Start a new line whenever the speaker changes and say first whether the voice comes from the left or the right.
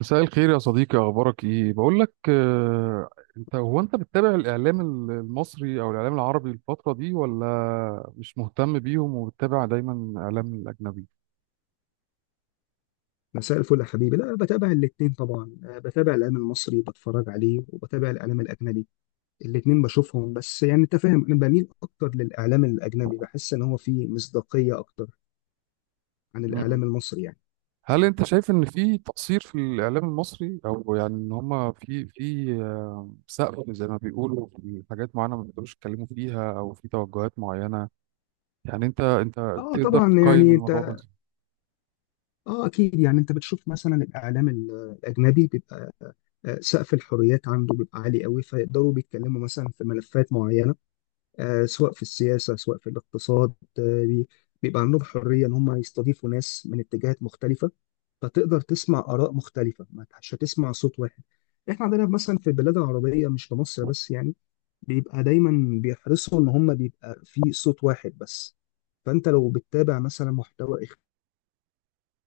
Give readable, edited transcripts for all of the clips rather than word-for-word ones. right: مساء الخير يا صديقي، اخبارك ايه؟ بقول لك، انت هو انت بتتابع الاعلام المصري او الاعلام العربي الفتره دي، ولا مش مهتم بيهم وبتتابع دايما الاعلام الاجنبي؟
left: مساء الفل يا حبيبي، لا، بتابع الاتنين طبعا، بتابع الاعلام المصري، بتفرج عليه وبتابع الاعلام الاجنبي الاتنين بشوفهم. بس يعني انت فاهم، انا بميل اكتر للاعلام الاجنبي، بحس ان هو فيه مصداقية اكتر عن
right: مم.
left: الاعلام المصري يعني.
right: هل انت شايف ان في تقصير في الاعلام المصري، او يعني ان هما في في آه، سقف زي ما بيقولوا، في حاجات معينه ما بيقدروش يتكلموا فيها، او في توجهات معينه يعني؟ انت
left: اه
right: تقدر
left: طبعا،
right: تقيم
left: يعني
right: الموضوع
left: انت،
right: ده؟
left: اه اكيد، يعني انت بتشوف مثلا الاعلام الاجنبي بيبقى، سقف الحريات عنده بيبقى عالي قوي، فيقدروا بيتكلموا مثلا في ملفات معينة، سواء في السياسة سواء في الاقتصاد. آه، بي- بيبقى عندهم حرية إن هم يستضيفوا ناس من اتجاهات مختلفة، فتقدر تسمع آراء مختلفة، ما مش هتسمع صوت واحد. إحنا عندنا مثلا في البلاد العربية، مش في مصر بس، يعني بيبقى دايما بيحرصوا إن هم بيبقى في صوت واحد بس. فأنت لو بتتابع مثلا محتوى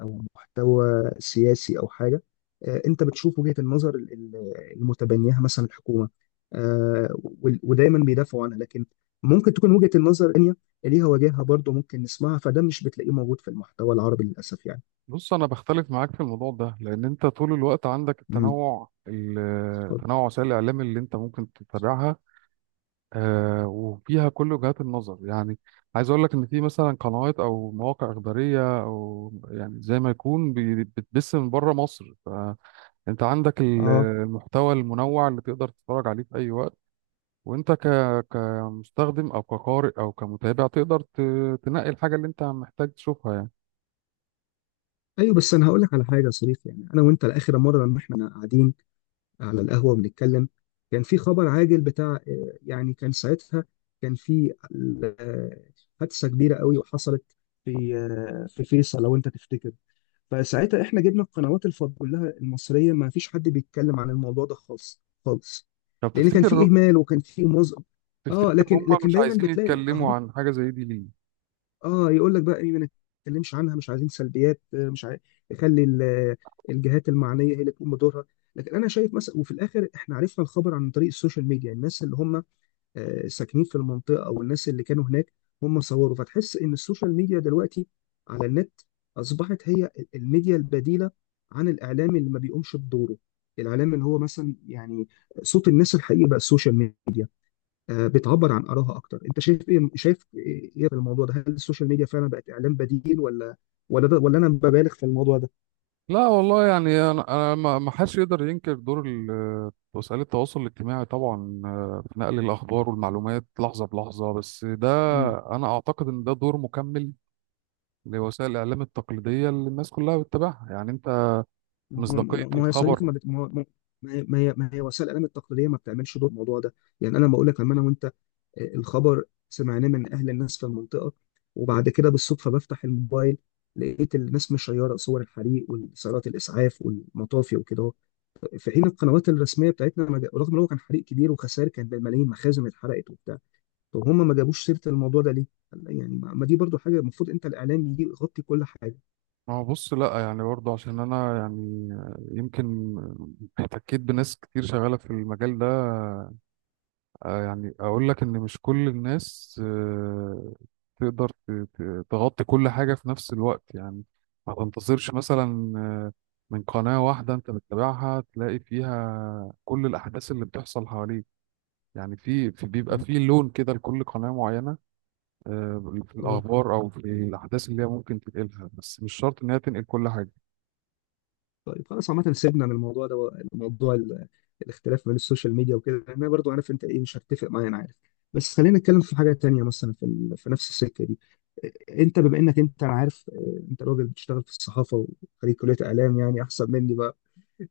left: او محتوى سياسي او حاجه، انت بتشوف وجهه النظر المتبنيها مثلا الحكومه، ودايما بيدافعوا عنها. لكن ممكن تكون وجهه النظر الثانيه ليها وجهها برضه، ممكن نسمعها، فده مش بتلاقيه موجود في المحتوى العربي للاسف يعني.
right: بص، انا بختلف معاك في الموضوع ده، لان انت طول الوقت عندك
left: امم. اتفضل.
right: تنوع وسائل الاعلام اللي انت ممكن تتابعها، وفيها كل وجهات النظر يعني. عايز اقول لك ان في مثلا قنوات او مواقع اخباريه، او يعني زي ما يكون بتبث من بره مصر. فانت عندك
left: اه،
right: المحتوى المنوع اللي تقدر تتفرج عليه في اي وقت، وانت كمستخدم او كقارئ او كمتابع تقدر تنقي الحاجه اللي انت محتاج تشوفها يعني.
left: ايوه، بس انا هقول لك على حاجه يا صديقي. يعني انا وانت، لاخر مره لما احنا قاعدين على القهوة بنتكلم، كان في خبر عاجل بتاع، يعني كان ساعتها، كان في، آه، حادثة كبيرة قوي وحصلت في، في فيصل لو انت تفتكر. فساعتها احنا جبنا القنوات الفض كلها المصرية، ما فيش حد بيتكلم عن الموضوع ده خالص خالص،
right: طب،
left: لأن كان في
right: تفتكر
left: إهمال وكان في اه،
right: تفتكر
left: لكن
right: هم
left: لكن
right: مش
left: دايما
right: عايزين
left: بتلاقي
right: يتكلموا
left: الاخبار.
right: عن حاجة زي دي ليه؟
left: اه، يقول لك بقى ايه؟ ما نتكلمش عنها، مش عايزين سلبيات، مش عايز يخلي الجهات المعنيه هي اللي تقوم بدورها. لكن انا شايف مثلا، وفي الاخر احنا عرفنا الخبر عن طريق السوشيال ميديا، الناس اللي هم ساكنين في المنطقه او الناس اللي كانوا هناك هم صوروا. فتحس ان السوشيال ميديا دلوقتي على النت اصبحت هي الميديا البديله عن الاعلام اللي ما بيقومش بدوره، الاعلام اللي هو مثلا يعني صوت الناس الحقيقي بقى السوشيال ميديا، بتعبر عن آرائها أكتر. أنت شايف إيه إيه في الموضوع ده؟ هل السوشيال ميديا فعلا بقت إعلام بديل، ولا ده، ولا أنا ببالغ في الموضوع ده؟
right: لا والله، يعني انا ما حدش يقدر ينكر دور وسائل التواصل الاجتماعي طبعا، في نقل الاخبار والمعلومات لحظة بلحظة. بس ده
left: مم.
right: انا اعتقد ان ده دور مكمل لوسائل الاعلام التقليدية اللي الناس كلها بتتابعها. يعني انت،
left: ما
right: مصداقية
left: هو ما هو يا صديقي،
right: الخبر.
left: ما بت- ما هو- ما هي ما هي ما هي وسائل الإعلام التقليدية ما بتعملش دور في الموضوع ده. يعني أنا لما أقول لك، لما أنا وأنت، الخبر سمعناه من أهل الناس في المنطقة. وبعد كده بالصدفة بفتح الموبايل، لقيت الناس مشيرة صور الحريق وسيارات الإسعاف والمطافي وكده، في حين القنوات الرسميه بتاعتنا ما جا- رغم ان هو كان حريق كبير وخسائر كانت بالملايين، مخازن اتحرقت وبتاع. طب هم ما جابوش سيره الموضوع ده ليه؟ يعني ما دي برضو حاجه، المفروض انت الاعلام يجي يغطي كل حاجه.
right: ما هو بص، لا يعني برضه عشان انا يعني، يمكن احتكيت بناس كتير شغالة في المجال ده. يعني اقول لك ان مش كل الناس تقدر تغطي كل حاجة في نفس الوقت يعني. ما تنتظرش مثلا من قناة واحدة انت بتتابعها تلاقي فيها كل الاحداث اللي بتحصل حواليك. يعني بيبقى
left: مم.
right: في لون كده لكل قناة معينة، في
left: اه.
right: الاخبار او في الاحداث اللي هي ممكن تنقلها، بس مش شرط ان هي تنقل كل حاجة.
left: طيب، خلاص عامه سيبنا من الموضوع ده، موضوع الاختلاف بين السوشيال ميديا وكده. انا برضو عارف انت ايه، مش هتفق معايا، انا عارف. بس خلينا نتكلم في حاجه تانية، مثلا في نفس السكه دي. انت بما انك انت، انا عارف، انت راجل بتشتغل في الصحافه وخريج كليه اعلام، يعني احسن مني.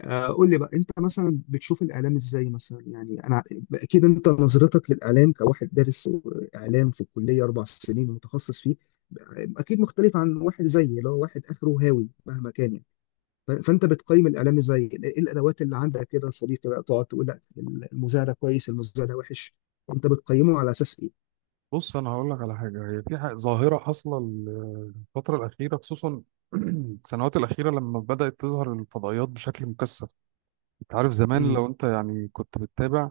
left: قول لي بقى، انت مثلا بتشوف الاعلام ازاي؟ مثلا يعني انا اكيد انت نظرتك للاعلام كواحد دارس اعلام في الكليه 4 سنين ومتخصص فيه، اكيد مختلف عن واحد زيي اللي هو واحد اخره هاوي مهما كان يعني. فانت بتقيم الاعلام ازاي؟ ايه الادوات اللي عندك كده يا صديقي بقى تقعد تقول: لا، المذيع ده كويس، المذيع ده وحش؟ انت بتقيمه على اساس ايه؟
right: بص، انا هقول لك على حاجه، هي في ظاهره حاصله الفتره الاخيره، خصوصا السنوات الاخيره، لما بدات تظهر الفضائيات بشكل مكثف. انت عارف زمان،
left: امم.
right: لو انت يعني كنت بتتابع،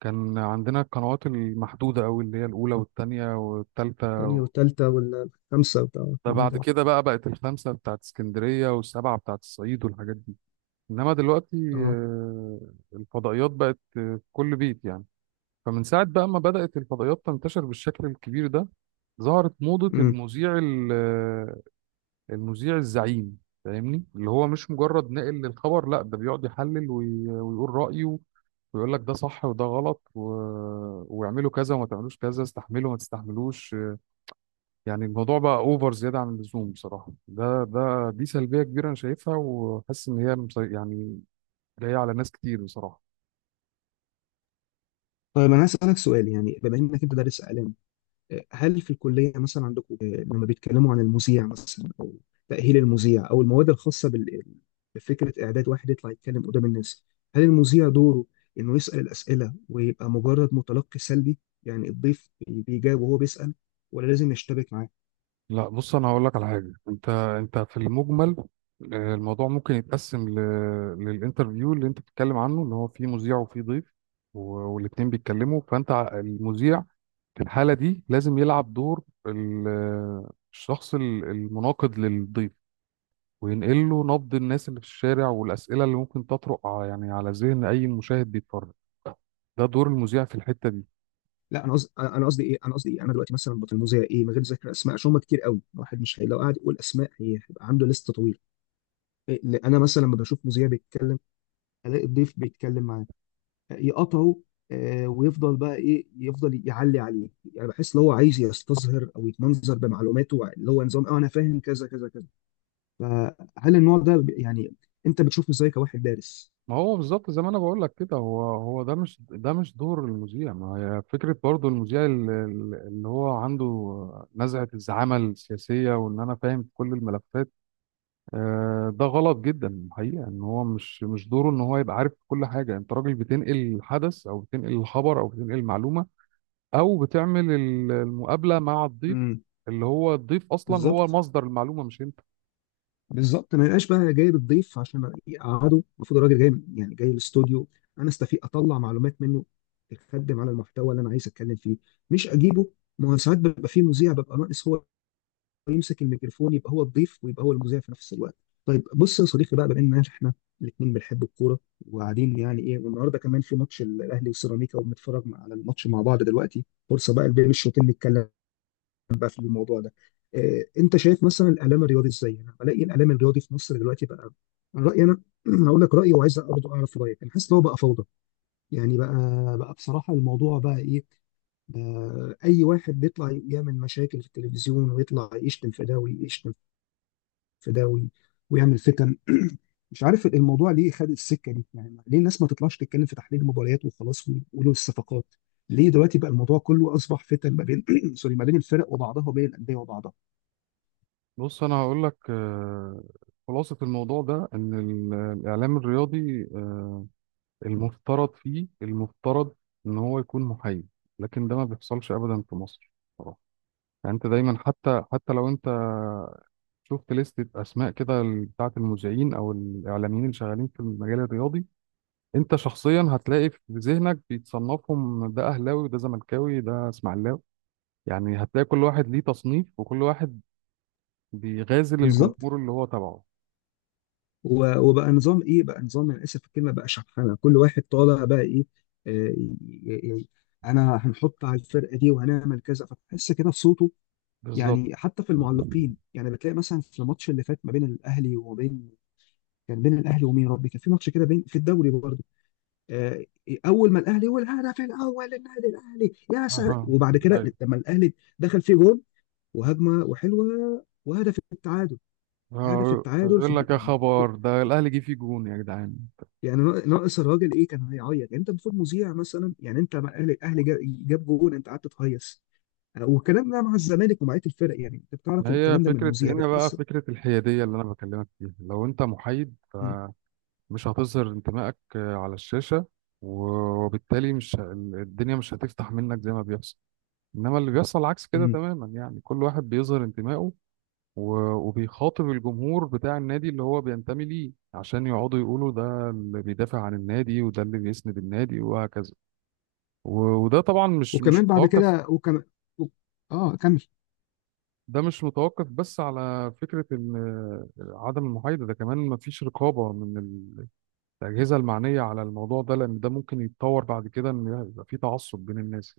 right: كان عندنا القنوات المحدوده قوي اللي هي الاولى والثانيه والثالثه،
left: تاني والتالتة والخامسة بتاع
right: ده
left: الكلام
right: بعد
left: ده.
right: كده بقى بقت الخمسه بتاعت اسكندريه والسبعه بتاعت الصعيد والحاجات دي. انما دلوقتي،
left: اه.
right: آه، الفضائيات بقت في كل بيت يعني. فمن ساعة بقى ما بدأت الفضائيات تنتشر بالشكل الكبير ده، ظهرت موضة
left: امم.
right: المذيع المذيع الزعيم. فاهمني، اللي هو مش مجرد ناقل للخبر، لا ده بيقعد يحلل ويقول رأيه، ويقول لك ده صح وده غلط ويعملوا كذا وما تعملوش كذا، استحملوا ما تستحملوش. يعني الموضوع بقى اوفر، زيادة عن اللزوم بصراحة. ده ده دي سلبية كبيرة انا شايفها، وحاسس ان هي يعني جاية على ناس كتير بصراحة.
left: طيب، انا هسألك سؤال. يعني بما انك انت دارس اعلام، هل في الكلية مثلا عندكم، لما بيتكلموا عن المذيع مثلا، أو تأهيل المذيع، أو المواد الخاصة بفكرة إعداد واحد يطلع يتكلم قدام الناس، هل المذيع دوره إنه يسأل الأسئلة ويبقى مجرد متلقي سلبي؟ يعني الضيف بيجاوب وهو بيسأل، ولا لازم يشتبك معاه؟
right: لا بص، انا هقول لك على حاجه. انت في المجمل، الموضوع ممكن يتقسم للانترفيو اللي انت بتتكلم عنه، اللي هو فيه مذيع وفيه ضيف والاتنين بيتكلموا. فانت المذيع في الحاله دي لازم يلعب دور الشخص المناقض للضيف، وينقل له نبض الناس اللي في الشارع، والاسئله اللي ممكن تطرق يعني على ذهن اي مشاهد بيتفرج. ده دور المذيع في الحته دي.
left: لا، أنا قصدي إيه؟ أنا قصدي إيه؟ أنا دلوقتي مثلا بطل المذيع إيه، من غير ذكر أسماء عشان هم كتير قوي، الواحد مش لو قعد يقول أسماء هيبقى عنده لست طويل. إيه، أنا مثلا لما بشوف مذيع بيتكلم، ألاقي الضيف بيتكلم معاه، يقطعه، ويفضل بقى ايه، يفضل يعلي عليه. يعني بحس لو هو عايز يستظهر او يتمنظر بمعلوماته، اللي هو نظام اه انا فاهم كذا كذا كذا. فهل النوع ده يعني انت بتشوفه ازاي كواحد دارس؟
right: ما هو بالظبط زي ما انا بقول لك كده. هو ده مش دور المذيع. ما هي فكره برضو المذيع اللي هو عنده نزعه الزعامه السياسيه، وان انا فاهم في كل الملفات. ده غلط جدا. الحقيقه ان هو مش دوره ان هو يبقى عارف كل حاجه. انت راجل بتنقل الحدث او بتنقل الخبر او بتنقل المعلومه، او بتعمل المقابله مع الضيف،
left: امم.
right: اللي هو الضيف اصلا هو
left: بالظبط.
right: مصدر المعلومه مش انت.
left: بالظبط، ما يبقاش بقى جايب الضيف عشان يقعده. المفروض الراجل جاي يعني جاي الاستوديو، انا استفيق اطلع معلومات منه تخدم على المحتوى اللي انا عايز اتكلم فيه، مش اجيبه. ما هو ساعات بيبقى فيه مذيع، ببقى ناقص هو يمسك الميكروفون، يبقى هو الضيف ويبقى هو المذيع في نفس الوقت. طيب، بص يا صديقي بقى، بما ان احنا الاثنين بنحب الكوره وقاعدين، يعني ايه، والنهارده كمان في ماتش الاهلي وسيراميكا وبنتفرج على الماتش مع بعض، دلوقتي فرصه بقى بين الشوطين نتكلم بقى في الموضوع ده. إيه، انت شايف مثلا الاعلام الرياضي ازاي؟ انا بلاقي الاعلام الرياضي في مصر دلوقتي بقى من رايي انا هقول لك رايي، وعايز برضه اعرف رايك. انا حاسس ان هو بقى فوضى. يعني بقى بصراحه الموضوع بقى ايه؟ اي واحد بيطلع يعمل مشاكل في التلفزيون، ويطلع يشتم في ده ويشتم في ده ويعمل فتن. مش عارف الموضوع ليه خد السكه دي، يعني ليه الناس ما تطلعش تتكلم في تحليل المباريات وخلاص ويقولوا الصفقات؟ ليه دلوقتي بقى الموضوع كله اصبح فتن ما بين سوري، ما بين الفرق وبعضها وبين الانديه وبعضها؟
right: بص، انا هقول لك، خلاصة الموضوع ده ان الاعلام الرياضي، المفترض فيه، المفترض ان هو يكون محايد، لكن ده ما بيحصلش ابدا في مصر بصراحة. يعني انت دايما، حتى لو انت شفت لستة اسماء كده، بتاعه المذيعين او الاعلاميين اللي شغالين في المجال الرياضي، انت شخصيا هتلاقي في ذهنك بيتصنفهم، ده اهلاوي وده زملكاوي ده اسماعيلاوي. يعني هتلاقي كل واحد ليه تصنيف، وكل واحد بيغازل
left: بالظبط.
right: الجمهور اللي هو تبعه.
left: و- وبقى نظام ايه، بقى نظام، انا اسف في الكلمه، بقى شحنه. كل واحد طالع بقى ايه، آه، ي- ي- ي- انا هنحط على الفرقه دي وهنعمل كذا، فتحس كده في صوته.
right: بالظبط.
left: يعني حتى في المعلقين، يعني بتلاقي مثلا في الماتش اللي فات ما بين الاهلي وبين، كان بين الاهلي ومين يا ربي؟ كان في ماتش كده بين، في الدوري برضه، آه، اول ما الاهلي والهدف الاول للنادي الاهلي يا سعد.
right: اها.
left: وبعد كده
right: ايوه.
left: لما الاهلي دخل فيه جول وهجمه وحلوه وهدف التعادل، هدف التعادل في
right: يقول لك
left: الدقيقه
right: يا
left: يعني،
right: خبر، ده الاهلي جه فيه جون يا جدعان.
left: ناقص الراجل ايه، كان هيعيط؟ يعني انت المفروض مذيع، مثلا يعني انت مع الاهلي جاب جول، انت قعدت تهيص؟ والكلام ده مع الزمالك ومع بقيه الفرق. يعني انت بتعرف
right: ما هي
left: الكلام ده من
right: فكره
left: المذيع،
right: هنا بقى،
left: بتحس.
right: فكره الحياديه اللي انا بكلمك فيها. لو انت محايد
left: م-
right: مش هتظهر انتمائك على الشاشه، وبالتالي مش الدنيا مش هتفتح منك زي ما بيحصل. انما اللي بيحصل عكس كده
left: م.
right: تماما، يعني كل واحد بيظهر انتمائه، وبيخاطب الجمهور بتاع النادي اللي هو بينتمي ليه، عشان يقعدوا يقولوا ده اللي بيدافع عن النادي وده اللي بيسند النادي وهكذا. وده طبعا مش
left: وكمان بعد
right: متوقف.
left: كده، وكمان، و- اه، كمل.
right: ده مش متوقف بس، على فكرة إن عدم المحايدة ده كمان مفيش رقابة من الأجهزة المعنية على الموضوع ده، لأن ده ممكن يتطور بعد كده إن يبقى في تعصب بين الناس.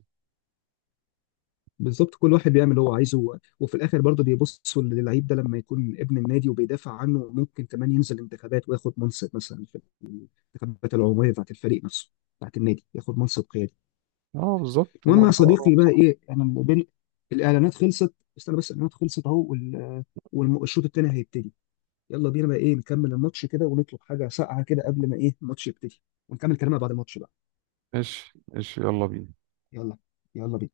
left: بالظبط، كل واحد بيعمل اللي هو عايزه. و- وفي الاخر برضه بيبصوا للعيب ده، لما يكون ابن النادي وبيدافع عنه، ممكن كمان ينزل انتخابات وياخد منصب مثلا في الانتخابات العموميه بتاعت الفريق نفسه، بتاعت النادي، ياخد منصب قيادي.
right: اه بالظبط، هما
left: المهم يا
right: بيدوروا على
left: صديقي بقى
right: مصالح.
left: ايه، انا بين الاعلانات، خلصت استنى، بس الاعلانات خلصت اهو، والشوط الثاني هيبتدي. يلا بينا بقى ايه، نكمل الماتش كده ونطلب حاجه ساقعه كده قبل ما ايه الماتش يبتدي، ونكمل كلامنا بعد الماتش بقى.
right: ماشي ماشي، يلا بينا.
left: يلا. يلا بينا.